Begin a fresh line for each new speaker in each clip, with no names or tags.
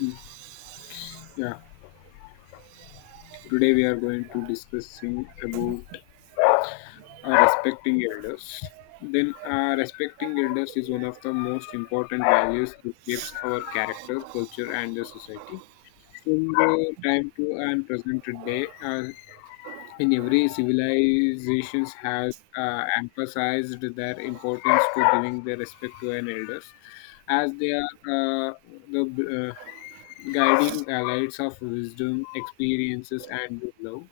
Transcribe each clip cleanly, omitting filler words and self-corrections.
Mm. Yeah, today we are going to discussing about respecting elders. Then, Respecting elders is one of the most important values that shapes our character, culture, and the society. From the time to and present day, uh, in every civilizations has emphasized their importance to giving their respect to an elders as they are the guiding lights of wisdom experiences and love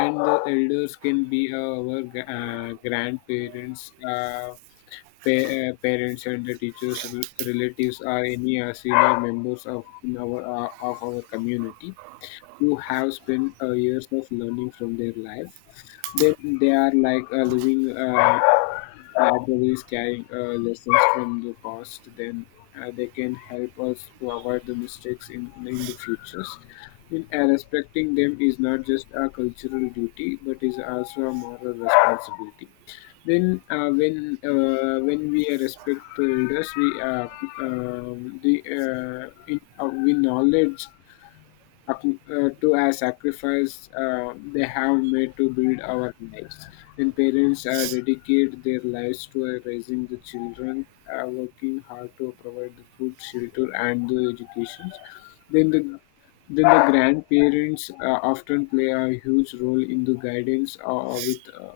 and the elders can be our grandparents parents and the teachers relatives or any senior members of in our of our community who have spent years of learning from their life. Then they are like a living libraries carrying lessons from the past. Then They can help us to avoid the mistakes in the futures. In respecting them is not just a cultural duty, but is also a moral responsibility. Then when we respect the elders, um, the uh, we knowledge to a sacrifice they have made to build our lives. When parents dedicate their lives to raising the children, working hard to provide the food, shelter, and the education, then the then the grandparents often play a huge role in the guidance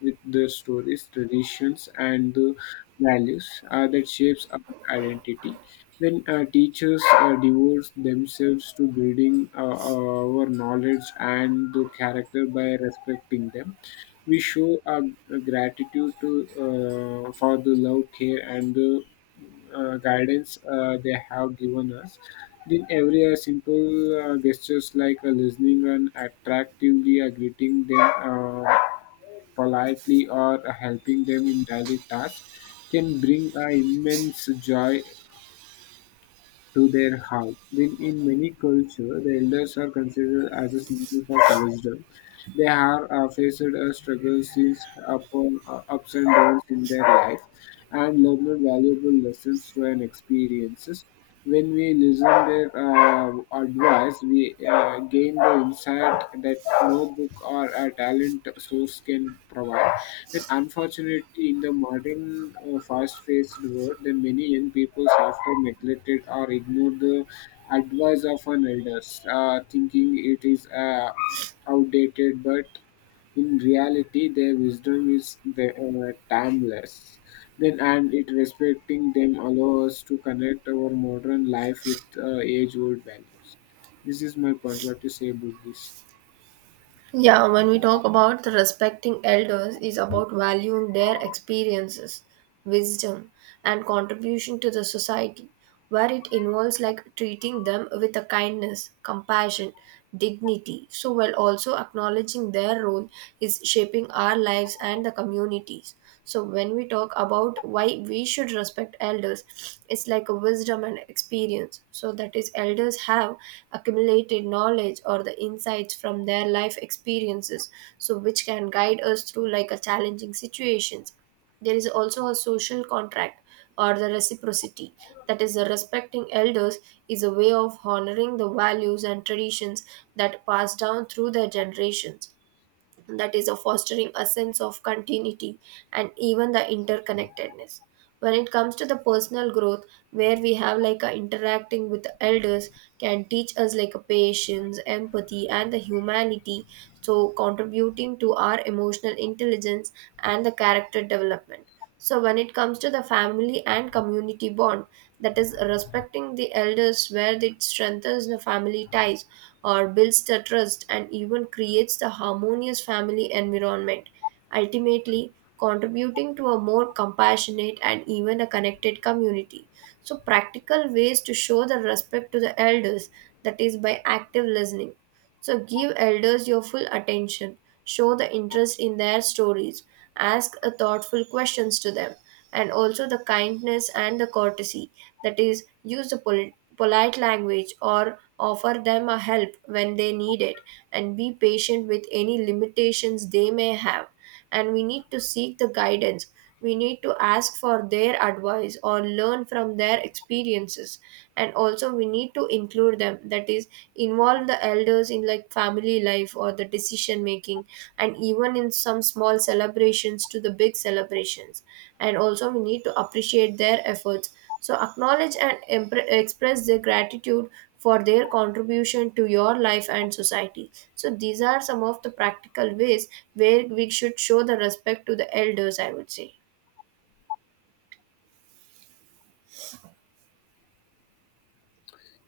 with the stories, traditions, and the values that shapes our identity. When teachers devote themselves to building our knowledge and the character by respecting them, we show our gratitude to for the love, care, and the guidance they have given us. Then every simple gestures like listening and attractively greeting them, politely or helping them in daily tasks can bring a immense joy to their heart. Then in many cultures, the elders are considered as a symbols of wisdom they have faced a struggle, seen ups and downs in their life, and learned valuable lessons through and experiences. When we listen their advice, we gain the insight that no book or a talent source can provide. But unfortunately, in the modern fast-paced world, then many young people often neglected or ignore the advice of an elders, thinking it is outdated, but in reality, their wisdom is timeless. Then, and it respecting them allows us to connect our modern life with age-old values. This is my point. What you say about this?
Yeah, when we talk about the respecting elders is about valuing their experiences, wisdom and contribution to the society where it involves like treating them with a kindness, compassion, dignity so while also acknowledging their role is shaping our lives and the communities. So when we talk about why we should respect elders, it's like a wisdom and experience. So that is elders have accumulated knowledge or the insights from their life experiences, so which can guide us through like a challenging situations. There is also a social contract or the reciprocity, that is the respecting elders is a way of honoring the values and traditions that pass down through their generations, that is of fostering a sense of continuity and even the interconnectedness. When it comes to the personal growth where we have like a interacting with the elders can teach us like a patience empathy and the humanity, so contributing to our emotional intelligence and the character development. So when it comes to the family and community bond, that is respecting the elders where it strengthens the family ties or builds the trust and even creates the harmonious family environment, ultimately contributing to a more compassionate and even a connected community. So, practical ways to show the respect to the elders, that is by active listening. So, give elders your full attention, show the interest in their stories, ask a thoughtful questions to them, and also the kindness and the courtesy, that is, use the polite language or offer them a help when they need it and be patient with any limitations they may have, and we need to seek the guidance. We need to ask for their advice or learn from their experiences, and also we need to include them, that is involve the elders in like family life or the decision making and even in some small celebrations to the big celebrations, and also we need to appreciate their efforts, so acknowledge and express their gratitude for their contribution to your life and society. So these are some of the practical ways where we should show the respect to the elders, I would say.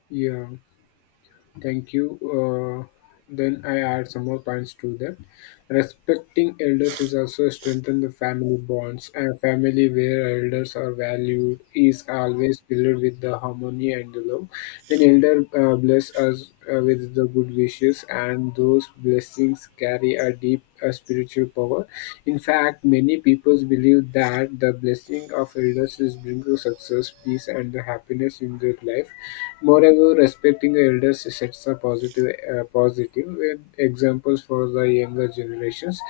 Yeah, thank you. Then I add some more points to that. Respecting elders is also strengthen the family bonds. A family where elders are valued is always filled with the harmony and the love. Then elder bless us with the good wishes, and those blessings carry a deep spiritual power. In fact, many people believe that the blessing of elders is bring to success, peace, and the happiness in their life. Moreover, however, respecting elders sets a positive examples for the younger generations.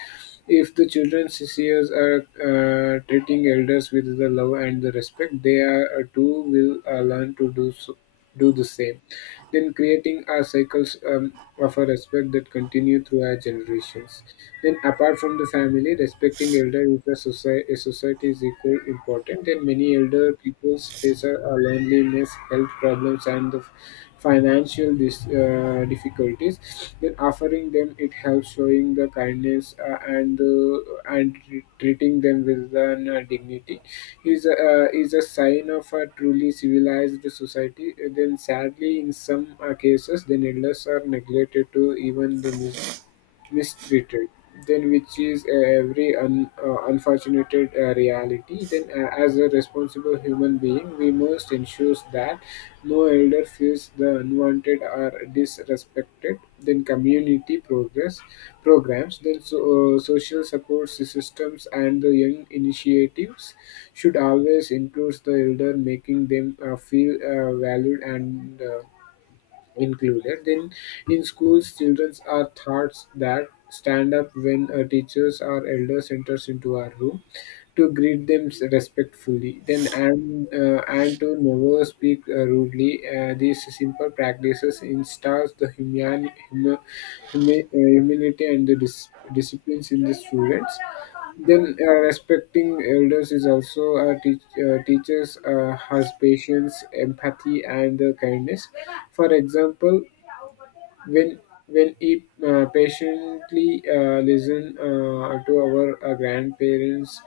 If the children years are treating elders with the love and the respect, they are too will learn to do so, do the same. Then creating a cycles. Of a respect that continued through our generations. Then, apart from the family, respecting elder is a society is equal important. And many elder peoples face a loneliness, health problems, and the financial difficulties. Then in offering them it helps showing the kindness and treating them with an dignity is is a sign of a truly civilized society. Then sadly in some cases the needless are neglected to even the mistreated, then which is unfortunate reality. Then as a responsible human being we must ensure that no elder feels the unwanted or disrespected. Then community progress programs social support systems and the young initiatives should always include the elder, making them feel valued and included. Then, in schools, children are taught that stand up when a teachers or elders enters into our room to greet them respectfully, then and to never speak rudely. These simple practices instills the humanity and the disciplines in the students. Then respecting elders is also teaches has patience, empathy, and kindness. For example, when when he patiently listen to our grandparents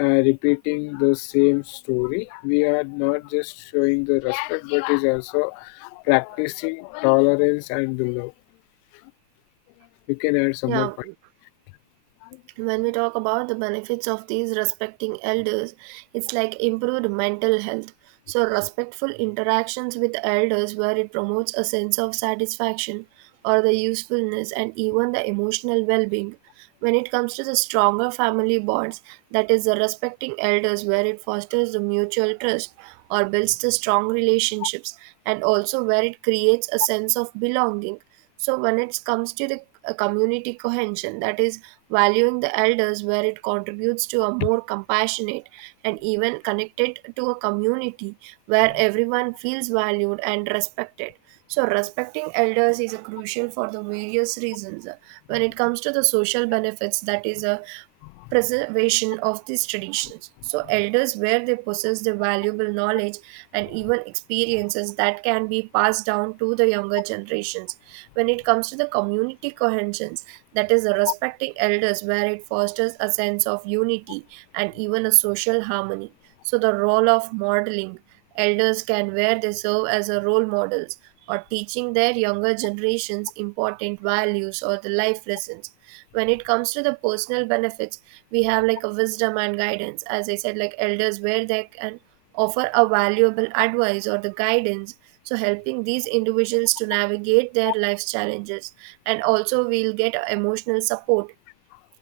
repeating the same story, we are not just showing the respect, but is also practicing tolerance and the love. You can add some more
Yeah,
point
when we talk about the benefits of these respecting elders, it's like improved mental health. So respectful interactions with elders where it promotes a sense of satisfaction or the usefulness and even the emotional well-being. When it comes to the stronger family bonds, that is the respecting elders where it fosters the mutual trust or builds the strong relationships, and also where it creates a sense of belonging. So when it comes to the community cohesion, that is valuing the elders where it contributes to a more compassionate and even connected to a community where everyone feels valued and respected. So respecting elders is a crucial for the various reasons. When it comes to the social benefits, that is a preservation of these traditions. So, elders, where they possess the valuable knowledge and even experiences that can be passed down to the younger generations. When it comes to the community cohesion, that is, respecting elders, where it fosters a sense of unity and even a social harmony. So, the role of modeling. Elders can, where they serve as a role models or teaching their younger generations important values or the life lessons. When it comes to the personal benefits, we have like a wisdom and guidance. As I said, like elders where they can offer a valuable advice or the guidance, so helping these individuals to navigate their life's challenges. And also we'll get emotional support.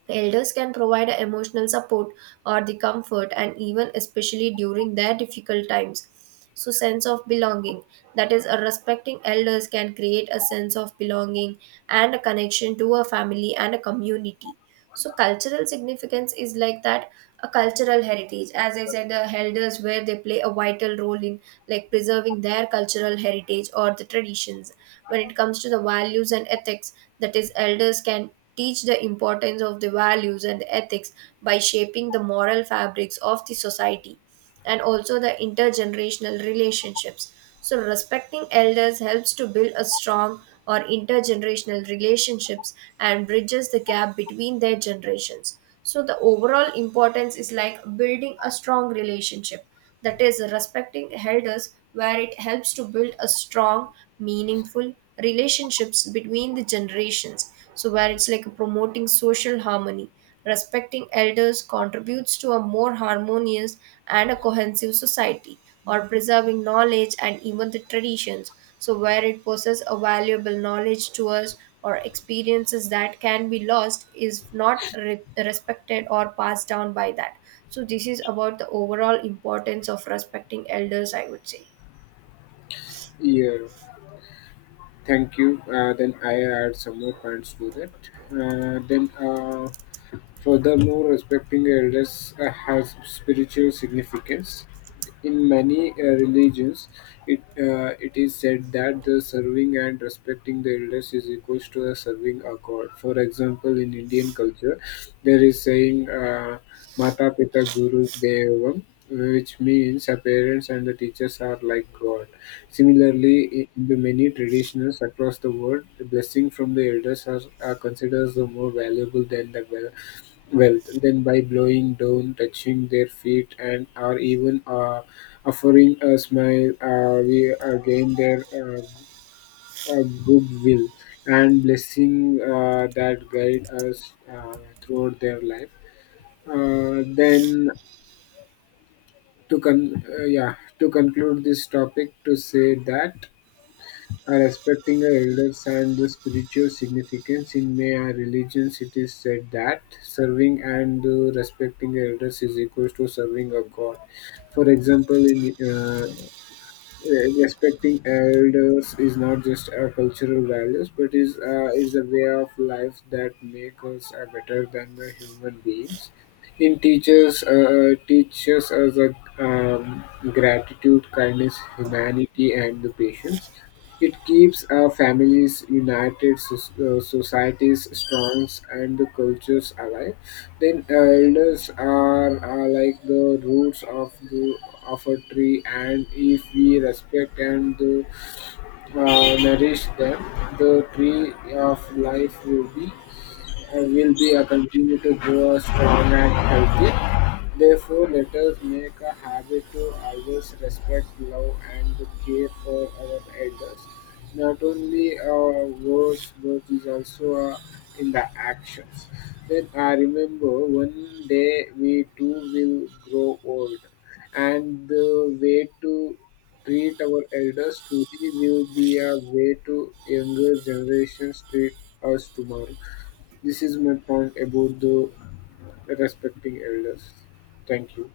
Elders can provide emotional support or the comfort and even especially during their difficult times. So sense of belonging, that is a respecting elders can create a sense of belonging and a connection to a family and a community. So cultural significance is like that a cultural heritage. As I said, the elders where they play a vital role in like preserving their cultural heritage or the traditions. When it comes to the values and ethics, that is, elders can teach the importance of the values and ethics by shaping the moral fabrics of the society, and also the intergenerational relationships. So respecting elders helps to build a strong or intergenerational relationships and bridges the gap between their generations. So the overall importance is like building a strong relationship, that is respecting elders where it helps to build a strong, meaningful relationships between the generations, so where it's like promoting social harmony. Respecting elders contributes to a more harmonious and a cohesive society, or preserving knowledge and even the traditions. So, where it possesses a valuable knowledge to us or experiences that can be lost is not respected or passed down by that. So, this is about the overall importance of respecting elders, I would say.
here. Thank you. Then I add some more points to that. Uh, then, uh, Furthermore, respecting elders has spiritual significance. In many religions, it is said that the serving and respecting the elders is equals to a serving a god. For example, in Indian culture, there is saying. Mata Pita Guru Devam, which means the parents and the teachers are like God. Similarly, in the many traditions across the world, the blessing from the elders are considered the more valuable than the wealth. Wealth, then by blowing down, touching their feet, and or even offering a smile, we gain their goodwill and blessing that guide us throughout their life. Then yeah to conclude this topic to say that respecting the elders and the spiritual significance in Maya our religions it is said that serving and respecting the elders is equals to serving a god for example respecting elders is not just our cultural values but is a way of life that makes us better than the human beings. It teaches us a, um, gratitude kindness humanity and the patience. It keeps our families united, societies strong and the cultures alive. Ten elders are like the roots of the of a tree, and if we respect and nourish them, the tree of life will be a continue to grow strong and healthy. Therefore, let us make a habit to always respect, love, and to care for our elders. Not only our words, but is also in the actions. Then I remember one day we too will grow old, and the way to treat our elders today will be a way to younger generations treat us tomorrow. This is my point about the respecting elders. Thank you.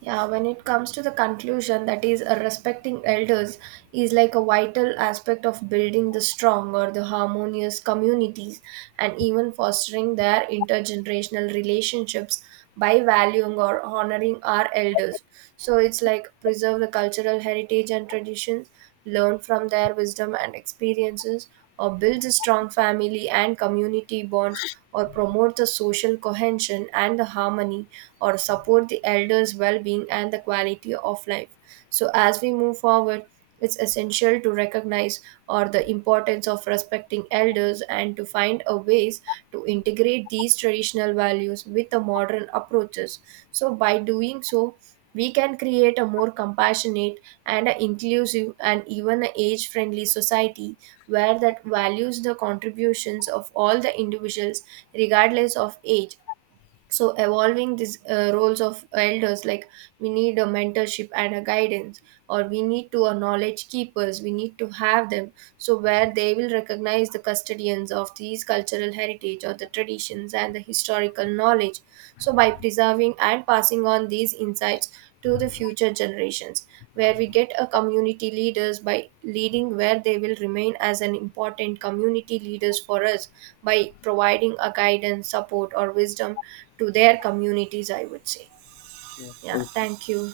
Yeah, when it comes to the conclusion, that is, respecting elders is like a vital aspect of building the strong or the harmonious communities and even fostering their intergenerational relationships by valuing or honoring our elders. So it's like preserve the cultural heritage and traditions, learn from their wisdom and experiences, or builds a strong family and community bonds, or promote the social cohesion and the harmony, or support the elders well-being and the quality of life. So as we move forward, it's essential to recognize or the importance of respecting elders and to find a ways to integrate these traditional values with the modern approaches. So by doing so, we can create a more compassionate and a inclusive and even age friendly society where that values the contributions of all the individuals regardless of age. So evolving these roles of elders, like we need a mentorship and a guidance, or we need to a knowledge keepers we need to have them, so where they will recognize the custodians of these cultural heritage or the traditions and the historical knowledge. So, by preserving and passing on these insights to the future generations, where we get a community leaders by leading where they will remain as an important community leaders for us by providing a guidance, support, or wisdom to their communities, I would say.
Yeah,
Yeah,
thank you.
thank you.